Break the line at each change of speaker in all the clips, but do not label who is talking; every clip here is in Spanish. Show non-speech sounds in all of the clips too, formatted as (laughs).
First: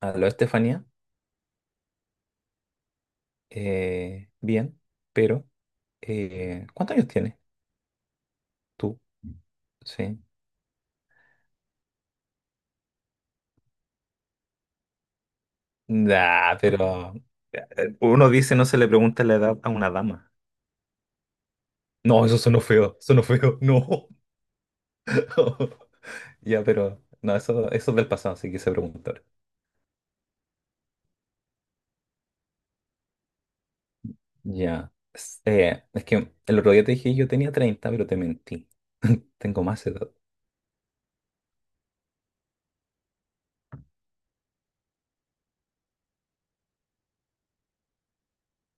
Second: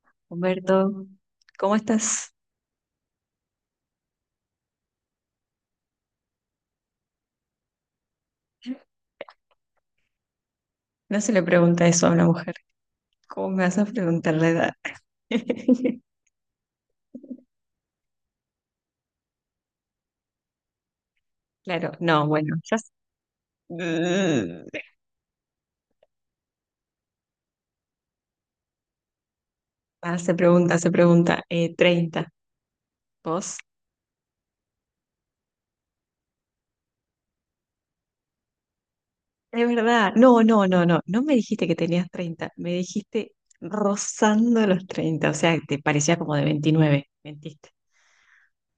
Aló, Estefanía.
Humberto, ¿cómo estás?
Bien, pero ¿cuántos años tienes tú? Sí.
No se le pregunta eso a una mujer. ¿Cómo me vas a preguntar la edad? (laughs)
Nah, pero uno dice no se le pregunta la edad a una dama.
Claro,
No,
no,
eso
bueno, ya. s-
sonó feo, no. (laughs) Ya, pero no, eso es del pasado, así que se pregunta.
Ah, se pregunta, se pregunta. 30. ¿Vos?
Ya. Es que el otro día te dije yo tenía 30 pero te mentí. (laughs) Tengo
Es
más edad.
verdad. No, no, no, no. No me dijiste que tenías 30. Me dijiste rozando los 30. O sea, te parecía como de veintinueve. Mentiste.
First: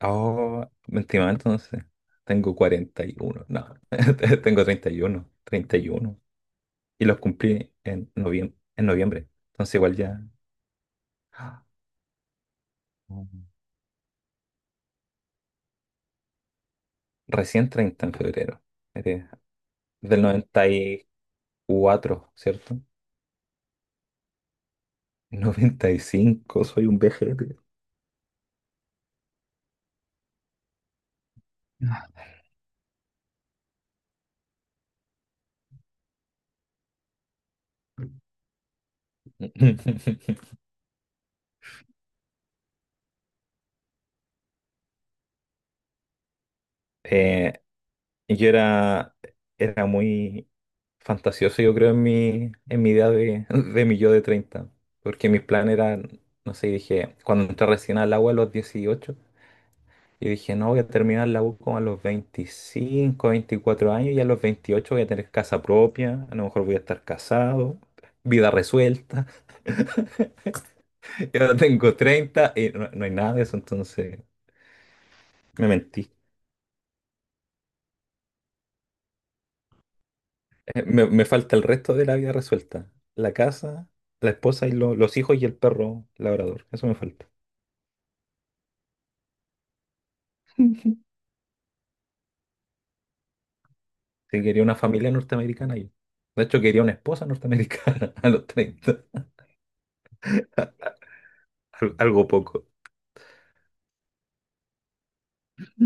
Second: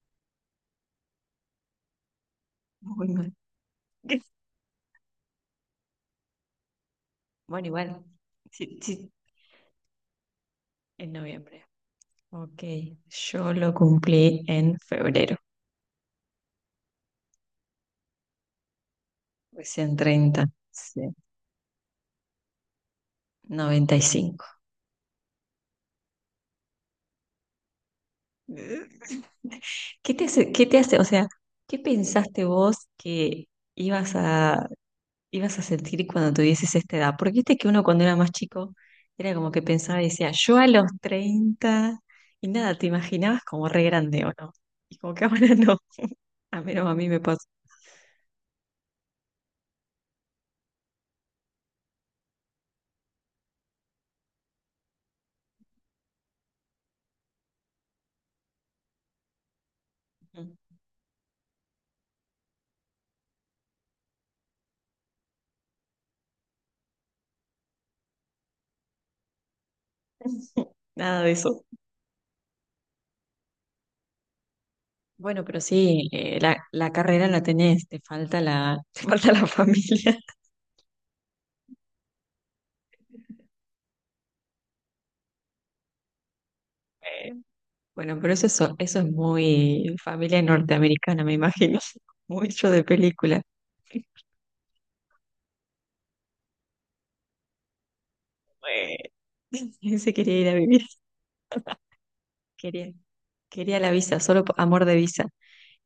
Oh, mentí mal, entonces. Tengo cuarenta
Muy
y
mal.
uno No,
(laughs)
(laughs) tengo treinta y uno y los
Bueno,
cumplí
igual.
en
Sí, sí,
noviembre. Entonces igual ya.
en noviembre.
Ah,
Ok, yo lo cumplí en febrero.
recién 30 en febrero. Eres
Recién
del
30,
noventa y
sí,
cuatro ¿cierto?
95.
(laughs) 95, soy un vejete.
(laughs) ¿Qué te hace, o sea, qué pensaste vos que ibas a, ibas a sentir cuando tuvieses esta edad? Porque viste que uno cuando era más chico era como que pensaba y decía,
(laughs)
yo a los 30 y nada, te imaginabas como re grande o no. Y como que (laughs) ahora no, a menos a mí me pasa.
Eh, yo era muy fantasioso, yo creo, en mi idea de mi yo de 30. Porque mis planes eran, no sé, dije, cuando entré recién al agua a los 18 y dije, no, voy a terminar la U como a los 25 24 años y a los 28 voy a tener casa propia, a lo mejor voy a estar casado, vida resuelta.
(laughs) Nada de
(laughs) Y ahora
eso.
tengo 30 y no, no hay nada de eso, entonces
Bueno, pero
me
sí,
mentí.
la, la carrera la tenés, te falta la, (laughs) te falta la familia.
Me falta el resto de la vida resuelta, la casa, la esposa y los hijos y el perro labrador, eso me falta.
(laughs) Bueno, pero eso es muy familia
(laughs)
norteamericana, me imagino. (laughs) Mucho de película.
Sí, quería una familia norteamericana yo. De hecho, quería una esposa norteamericana (laughs) a los
Bueno,
30
(laughs) se quería ir a vivir. (laughs)
algo poco.
Quería, quería la visa, solo por amor de visa.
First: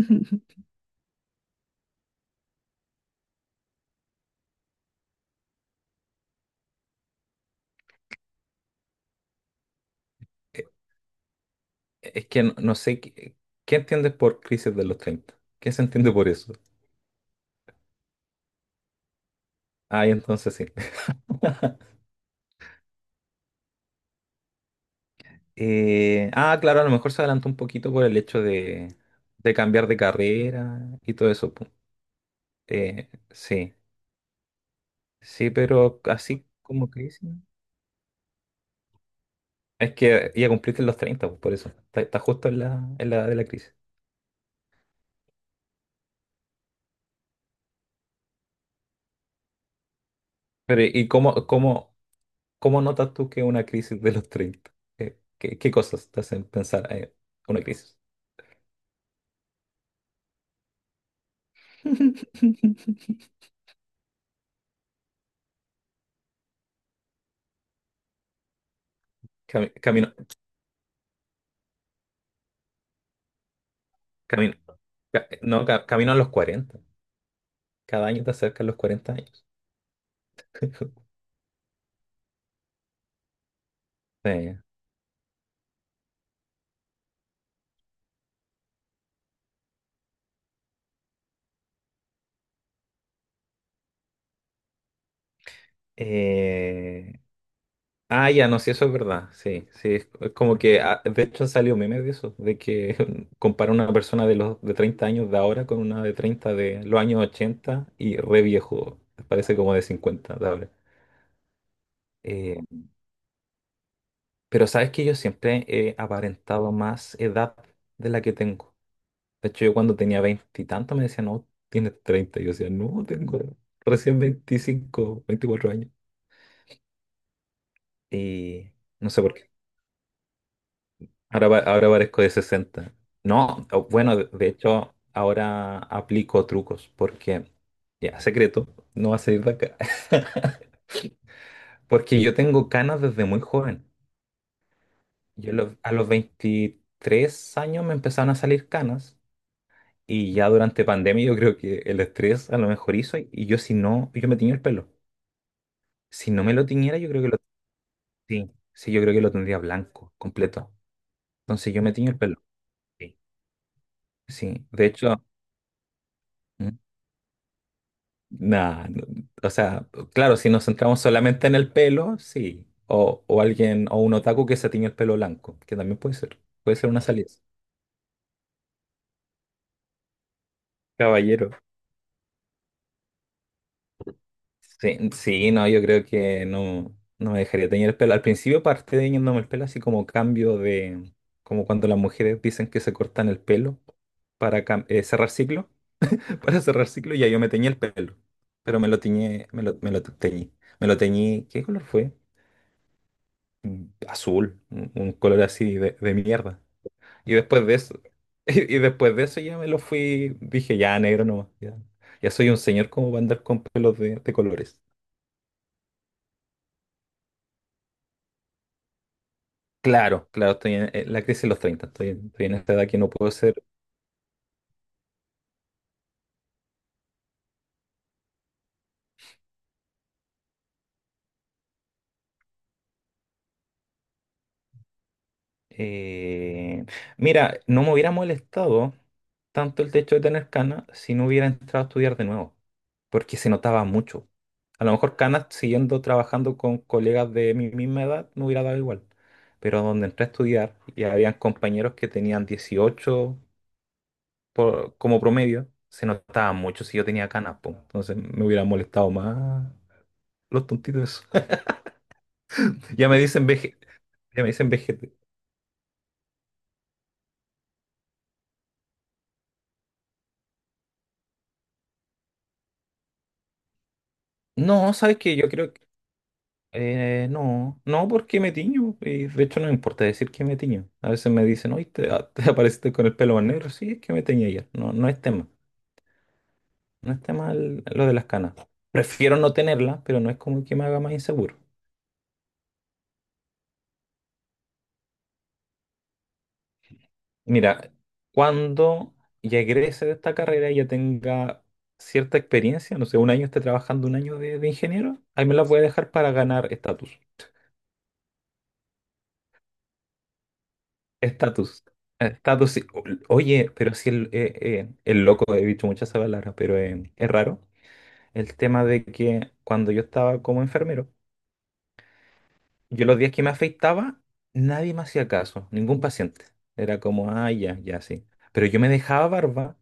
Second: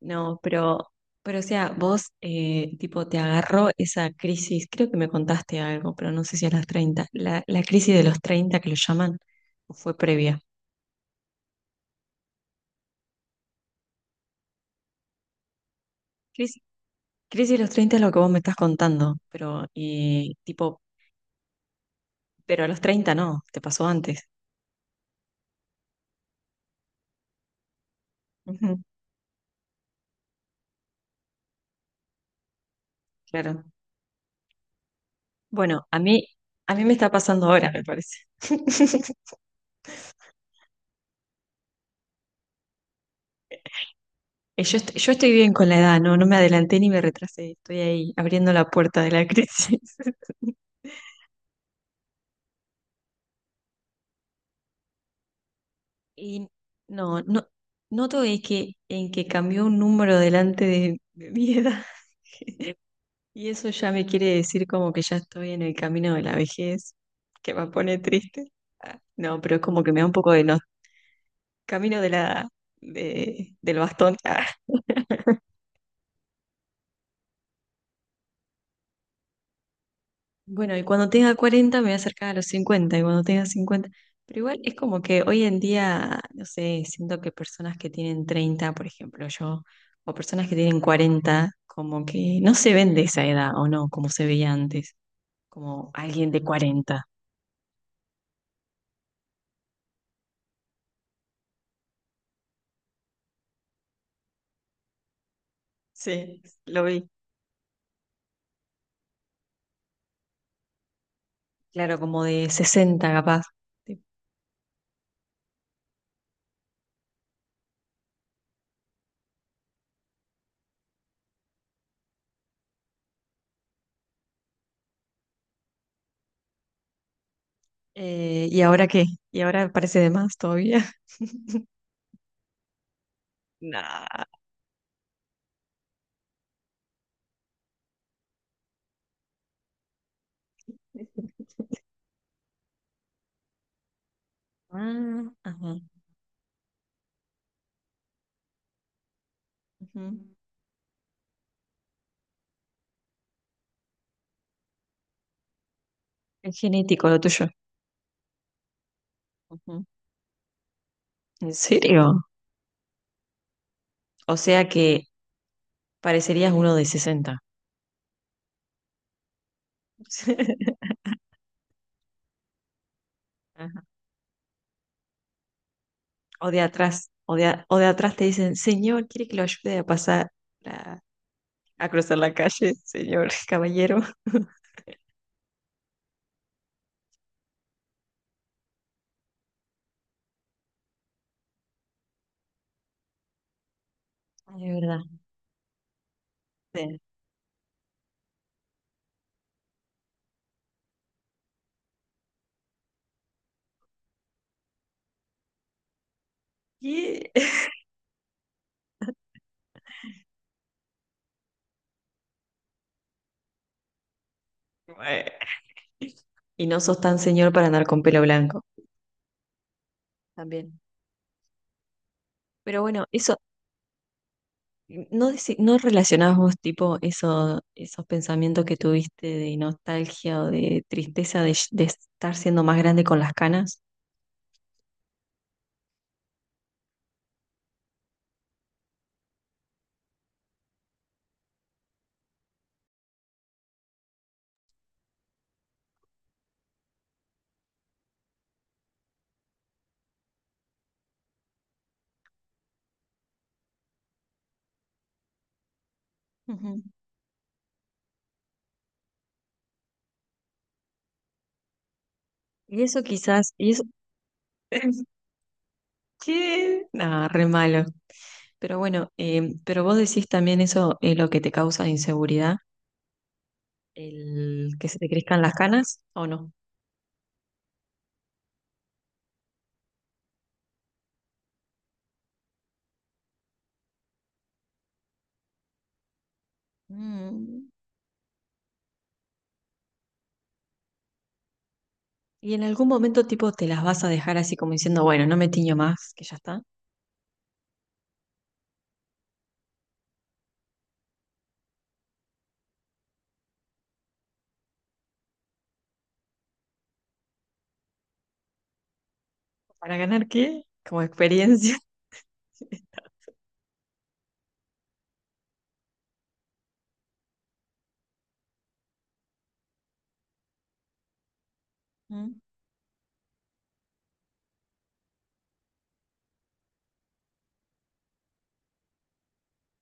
No, pero o sea, vos, tipo, te agarró esa crisis, creo que me contaste algo, pero no sé si a las 30 la, la crisis de los 30 que lo llaman, o fue previa.
Es que no, no sé qué, entiendes por crisis de los 30. ¿Qué se entiende por eso?
Crisis, crisis de los 30 es lo que vos me estás contando, pero,
Ay,
y,
entonces sí.
tipo,
(laughs)
pero a los 30 no, te pasó antes.
Ah, claro, a lo mejor se adelantó un poquito por el hecho de cambiar de carrera y todo eso. Pu.
Claro.
Sí, sí,
Bueno,
pero así
a mí
como
me está
crisis, ¿no?
pasando ahora, me parece. (laughs)
Es que ya cumpliste los 30, pues, por eso. Está justo en la, de la crisis.
Yo estoy bien con la edad, no, no me adelanté ni me retrasé, estoy ahí abriendo la puerta de la (laughs) crisis.
Pero, ¿y cómo notas tú que es una crisis de los 30? ¿Qué cosas te hacen
Y
pensar en
no, no,
una crisis?
noto es que en que cambió un número delante de mi edad. (laughs)
(laughs)
Y eso ya me quiere decir como que ya estoy en el camino de la vejez, que me pone triste. Ah, no, pero es como que me da un
Camino,
poco de no, camino de la, de, del bastón.
camino, no, camino a los 40. Cada año te acercas a los 40 años.
Bueno, y cuando
(laughs)
tenga 40 me voy a acercar a los 50, y cuando tenga 50, pero igual
Sí.
es como que hoy en día, no sé, siento que personas que tienen 30, por ejemplo, yo, o personas que tienen 40, como que no se ven de esa edad, o no, como se veía antes, como alguien de 40.
Eh, ah, ya, no, sí, eso es verdad. Sí, sí. Es como que, ah, de hecho, salió meme de eso, de que (laughs) compara una persona de 30 años de ahora con una de
Sí,
30 de
lo
los
vi.
años 80 y re viejo. Parece como de 50 de ahora.
Claro, como de
Eh,
60 capaz. Sí.
pero sabes que yo siempre he aparentado más edad de la que tengo. De hecho, yo cuando tenía 20 y tanto me decían, no, tienes 30. Y yo decía, no, tengo recién 25, 24 años.
¿Y
Y
ahora qué?
no sé por
¿Y
qué.
ahora parece de más todavía?
Ahora,
(laughs)
ahora parezco de 60. No,
No.
bueno, de hecho, ahora aplico trucos porque, ya, secreto, no va a salir de acá. (laughs) Porque yo tengo canas desde muy joven.
Ah,
Yo,
ajá.
a los 23 años me empezaron a salir canas,
Ujú.
y ya durante pandemia yo creo que el estrés a lo mejor hizo y yo, si no, yo me tenía el pelo. Si no me
Es
lo tiñera,
genético
yo
lo
creo que lo.
tuyo.
Sí, sí, yo creo que lo tendría
Ujú.
blanco, completo.
¿En
Entonces yo me tiño el
serio?
pelo. Sí,
O
sí.
sea
De
que
hecho,
parecerías
mm,
uno de sesenta.
nah, no, o sea, claro, si nos
(laughs)
centramos solamente en el pelo, sí. O
Ajá.
alguien, o un otaku que se tiñe el pelo blanco, que también puede ser.
O de
Puede ser
atrás,
una salida.
o de atrás te dicen, señor, ¿quiere que lo ayude a pasar, a,
Caballero.
a cruzar la calle, señor, (laughs) caballero?
Sí, sí, no, yo creo que no, no me dejaría teñir el pelo. Al principio parte teñiéndome el pelo así como cambio de, como cuando las mujeres dicen que se cortan el pelo
Ay,
para
de verdad.
cerrar ciclo. Para cerrar
Sí.
ciclo, ya yo me teñí el pelo, pero me lo teñí, ¿qué color fue? Azul, un color así de, mierda.
Y
Y después de eso, (laughs) y, después de eso ya me lo fui, dije, ya negro nomás, ya, ya soy un señor, como va a andar con pelos de, colores.
(laughs) bueno, y no sos tan señor para andar con pelo blanco
Claro, claro, estoy
también.
en, la crisis de los 30, estoy en esta
Pero
edad que
bueno,
no puedo
eso,
ser.
¿no, deci- no relacionás vos tipo eso, esos pensamientos que tuviste de nostalgia o de tristeza de estar siendo más grande con las canas?
Eh, Mira, no me hubiera molestado tanto el hecho de tener canas si no hubiera entrado a estudiar de nuevo, porque se notaba mucho. A lo mejor canas siguiendo trabajando con colegas de mi misma edad me hubiera dado igual, pero donde entré a estudiar y habían compañeros que tenían 18 como promedio, se notaba
Ujú.
mucho si yo tenía canas, po. Entonces me hubiera molestado más los tontitos. (laughs)
Y eso
Ya me dicen
quizás, y
veje,
eso,
ya me dicen
(clears throat)
vejete.
(laughs) ¿Qué? No, re malo. Pero bueno, pero vos decís también eso es lo que te causa inseguridad, el que
No,
se te
sabes que
crezcan
yo
las
creo.
canas, ¿o no?
No, no porque me tiño, y de hecho no me importa decir que me tiño. A veces me dicen, oye, (laughs) te apareciste con el pelo más negro, sí, es que me teñí ayer. No, no es tema, no es tema
Mm.
lo de las canas. Prefiero no tenerlas, pero no es como que me haga más inseguro.
Y en algún momento tipo te las vas a dejar así como diciendo, bueno, no me tiño más, que ya está.
Mira, cuando ya egrese de esta carrera y ya tenga cierta experiencia, no sé, un año esté trabajando un año de, ingeniero, ahí me las voy a dejar para ganar estatus.
¿Para ganar qué? Como experiencia.
Estatus.
(laughs)
Estatus, sí. Oye, pero si el loco, he dicho muchas palabras, pero es raro. El tema de que cuando yo estaba como enfermero,
Mm.
yo los días que me afeitaba, nadie me hacía caso, ningún paciente. Era como, ah, ya, ya, sí. Pero yo me dejaba barba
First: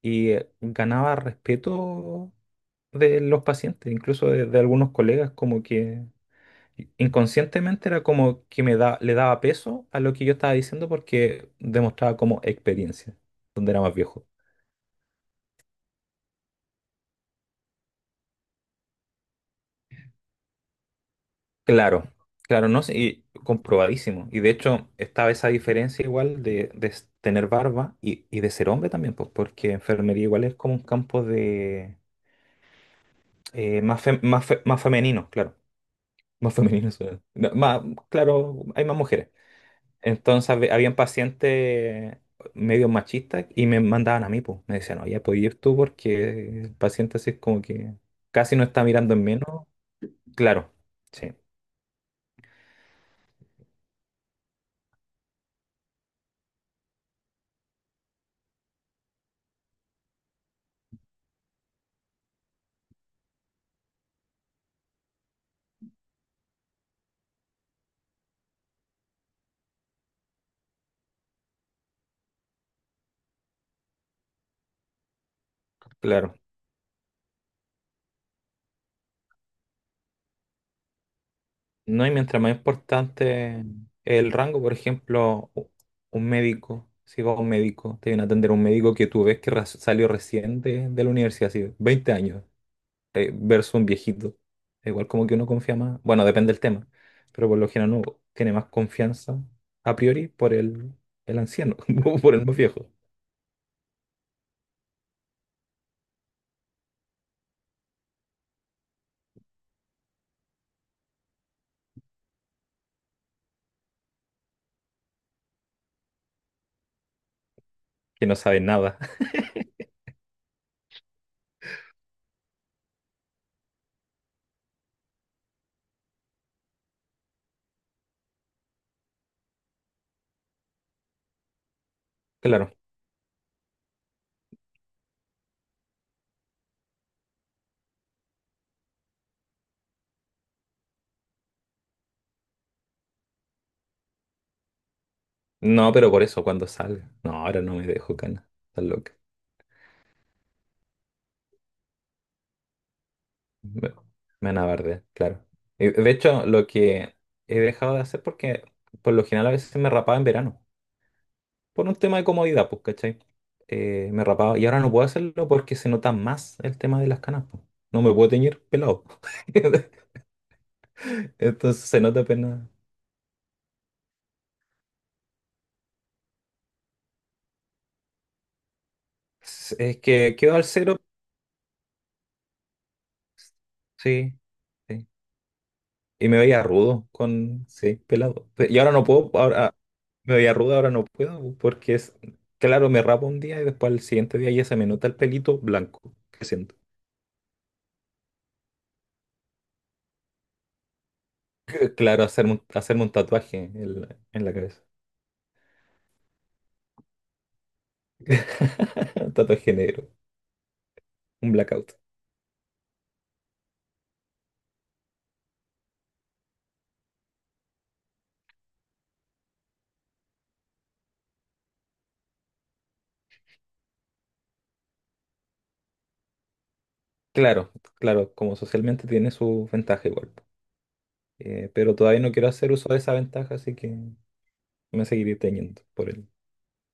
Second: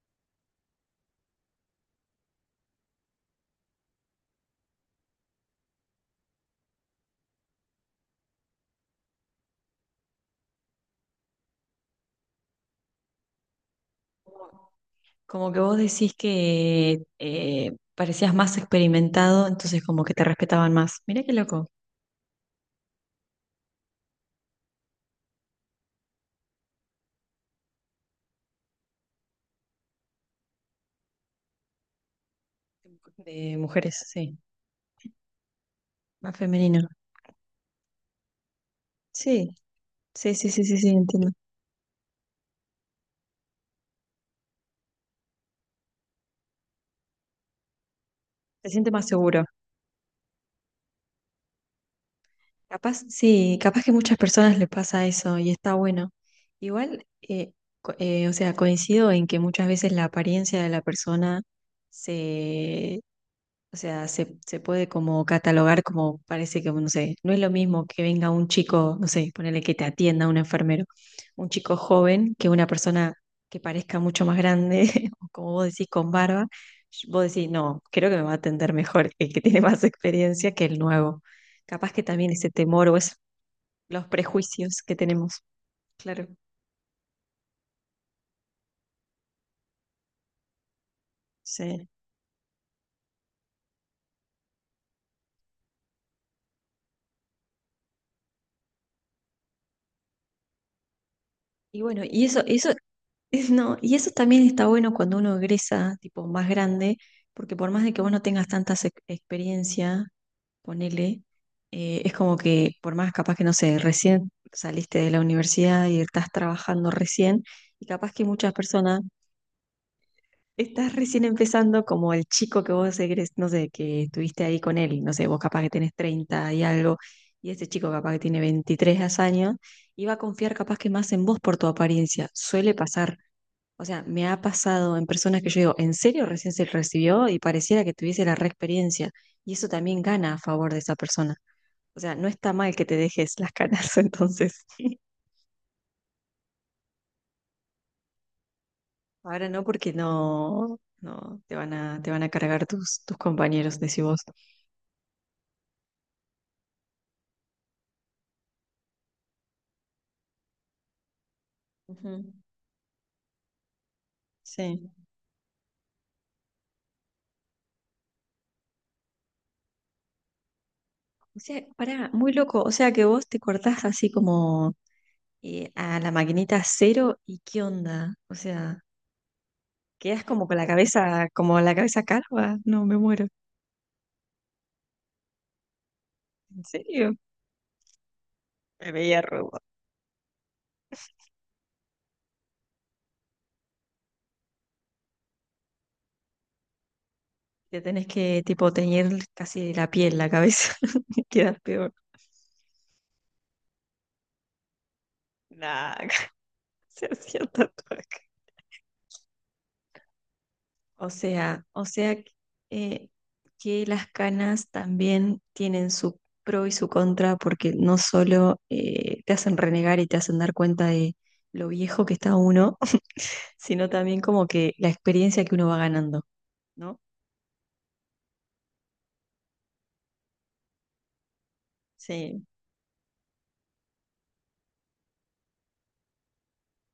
y ganaba respeto de los pacientes, incluso de, algunos colegas, como que inconscientemente era como que me da, le daba peso a lo que yo estaba diciendo porque demostraba como experiencia, donde era más viejo.
Como que vos decís que parecías más experimentado, entonces como que te respetaban más. Mirá qué loco.
Claro, claro, no sé, y comprobadísimo. Y de hecho estaba esa diferencia igual de, tener barba y de ser hombre también, pues porque enfermería igual es como un campo de
De mujeres,
más,
sí.
más femenino, claro.
Más
Más
femenino.
femenino, (laughs) suena. No, más, claro, hay más mujeres.
Sí, sí, sí,
Entonces
sí, sí, sí,
habían
entiendo.
pacientes medio machistas y me mandaban a mí, pues. Me decían, oye, puedes ir tú porque el paciente así es como que casi no
Se
está
siente más
mirando en
seguro.
menos. Claro, sí,
Capaz, sí, capaz que muchas personas les pasa eso y está bueno. Igual, o sea, coincido en que muchas veces la apariencia de la persona se, o sea, se puede como catalogar como parece que, bueno, no sé, no es lo mismo que venga un chico, no sé, ponele que te atienda un enfermero, un chico joven que una persona que parezca mucho más grande, (laughs) o como vos decís, con
claro.
barba. Vos decís, no, creo que me va a atender mejor el que tiene más experiencia que el nuevo. Capaz que
No, y
también
mientras
ese
más
temor o es
importante
los
el rango, por
prejuicios que tenemos.
ejemplo, un
Claro,
médico, si vas a un médico, te viene a atender un médico que tú ves que salió recién de, la universidad, así,
sí.
20 años. Versus un viejito. Igual como que uno confía más, bueno, depende del tema, pero por lo general uno tiene más confianza a priori por el anciano,
Y bueno,
(laughs) o
y
por
eso,
el más
eso
viejo,
Es- No, y eso también está bueno cuando uno egresa, tipo más grande, porque por más de que vos no tengas tanta experiencia, ponele, es como que por más capaz que no sé, recién saliste de la universidad y estás trabajando recién, y capaz que
que no
muchas
sabe nada.
personas
(laughs)
estás recién empezando como el chico que vos egres, no sé, que estuviste ahí con él, y no sé, vos capaz que tenés 30 y algo, y ese chico capaz que tiene 23 años, y va a confiar capaz que más en vos por tu apariencia, suele
Claro.
pasar. O sea, me ha pasado en personas que yo digo, ¿en serio recién se recibió? Y pareciera que tuviese la reexperiencia? Y eso también gana a favor de esa persona. O sea, no está mal que te dejes las canas, (laughs) entonces.
No, pero por eso cuando salga. No, ahora no me dejo, cana. Estás loca.
Ahora no, porque no, no te van a, te van a cargar tus, tus compañeros,
Me,
decís vos.
me van a bardear, claro. Y, de hecho, lo que he dejado de hacer porque por lo general a veces me rapaba en verano, por un tema de
Ujú,
comodidad, pues, ¿cachai? Me rapaba. Y ahora
sí.
no puedo hacerlo porque se nota más el tema de las canas, pues. No me puedo teñir pelado. (laughs)
O sea,
Entonces se
pará,
nota
muy
apenas.
loco. O sea que vos te cortás así como a la maquinita cero y qué onda. O sea,
Es
quedás
que
como
quedo
con
al
la
cero,
cabeza, como la cabeza calva. No, me muero.
sí, sí. Y me veía
¿En
rudo
serio?
con, sí, pelado. Y
Me
ahora no
veía
puedo,
robo.
ahora me veía rudo, ahora no puedo, porque es, claro, me rapo un día y después al siguiente día ya se me nota el pelito blanco que siento.
Te tenés que, tipo, teñir casi la piel, la cabeza. (laughs) Quedas peor.
Claro, hacerme, hacerme un tatuaje en la, cabeza.
Nah, (laughs) se hacía tatuaje.
(laughs) Un tatuaje negro.
O
Un
sea, o
blackout.
sea, eh, que las canas también tienen su pro y su contra, porque no solo te hacen renegar y te hacen dar cuenta de lo viejo que está uno, (laughs) sino también como que la experiencia que uno va ganando, ¿no?
Claro, claro, como socialmente tiene su ventaja igual. Pero todavía no
Sí,
quiero hacer uso de esa ventaja, así que me seguiré teñiendo por el,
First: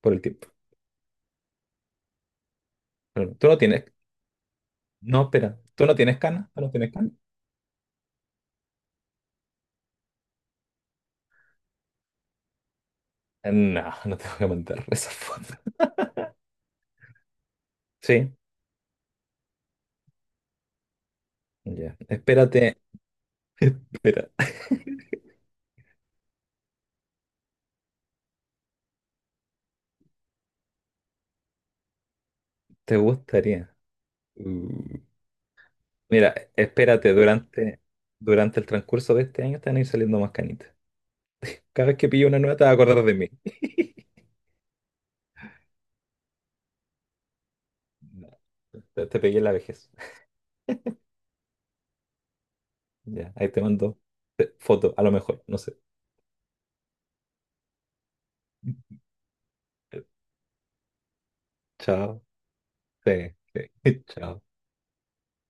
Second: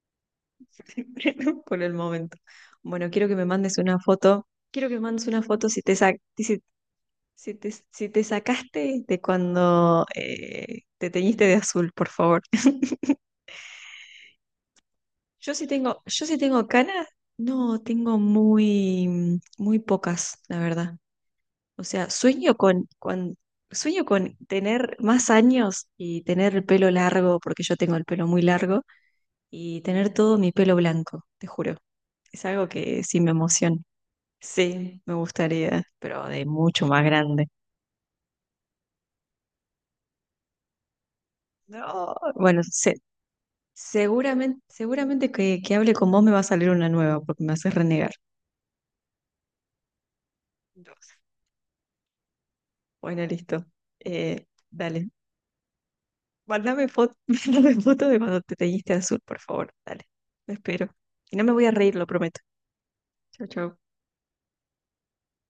por el tiempo.
(laughs) ¿no? Por el momento. Bueno, quiero
Pero
que me
tú no
mandes
tienes.
una foto. Quiero que me
No,
mandes una
espera.
foto
¿Tú no tienes canas? ¿Tú no tienes canas?
si te, si te sacaste de cuando te teñiste de azul, por favor. (laughs)
No, (laughs) no te voy a mandar (laughs) esa foto.
Yo sí tengo canas. No, tengo
Sí,
muy, mm, muy pocas, la verdad. O
ya.
sea,
Espérate,
sueño
espera.
con tener más años y tener el pelo largo, porque yo tengo el pelo muy largo, y tener todo mi pelo blanco, te juro. Es algo
¿Te
que sí me
gustaría?
emociona.
Mm.
Sí, me gustaría, pero
Mira,
de mucho más
espérate,
grande.
durante el transcurso de este año te van a ir saliendo más canitas. Cada vez que
No,
pillo una nueva
bueno,
te vas a
se-
acordar de mí. (laughs)
seguramente, seguramente que hable con vos me va a salir una nueva porque me haces renegar.
No, te pegué en la vejez.
No. Bueno,
Ya, ahí te
listo.
mando foto, a
Dale,
lo mejor, no sé.
mándame foto, (laughs) mándame foto de cuando te teñiste azul, por favor. Dale, lo espero. Y no me voy a reír, lo
Chao.
prometo.
Sí,
Chau,
sí.
chau.
(laughs) Chao.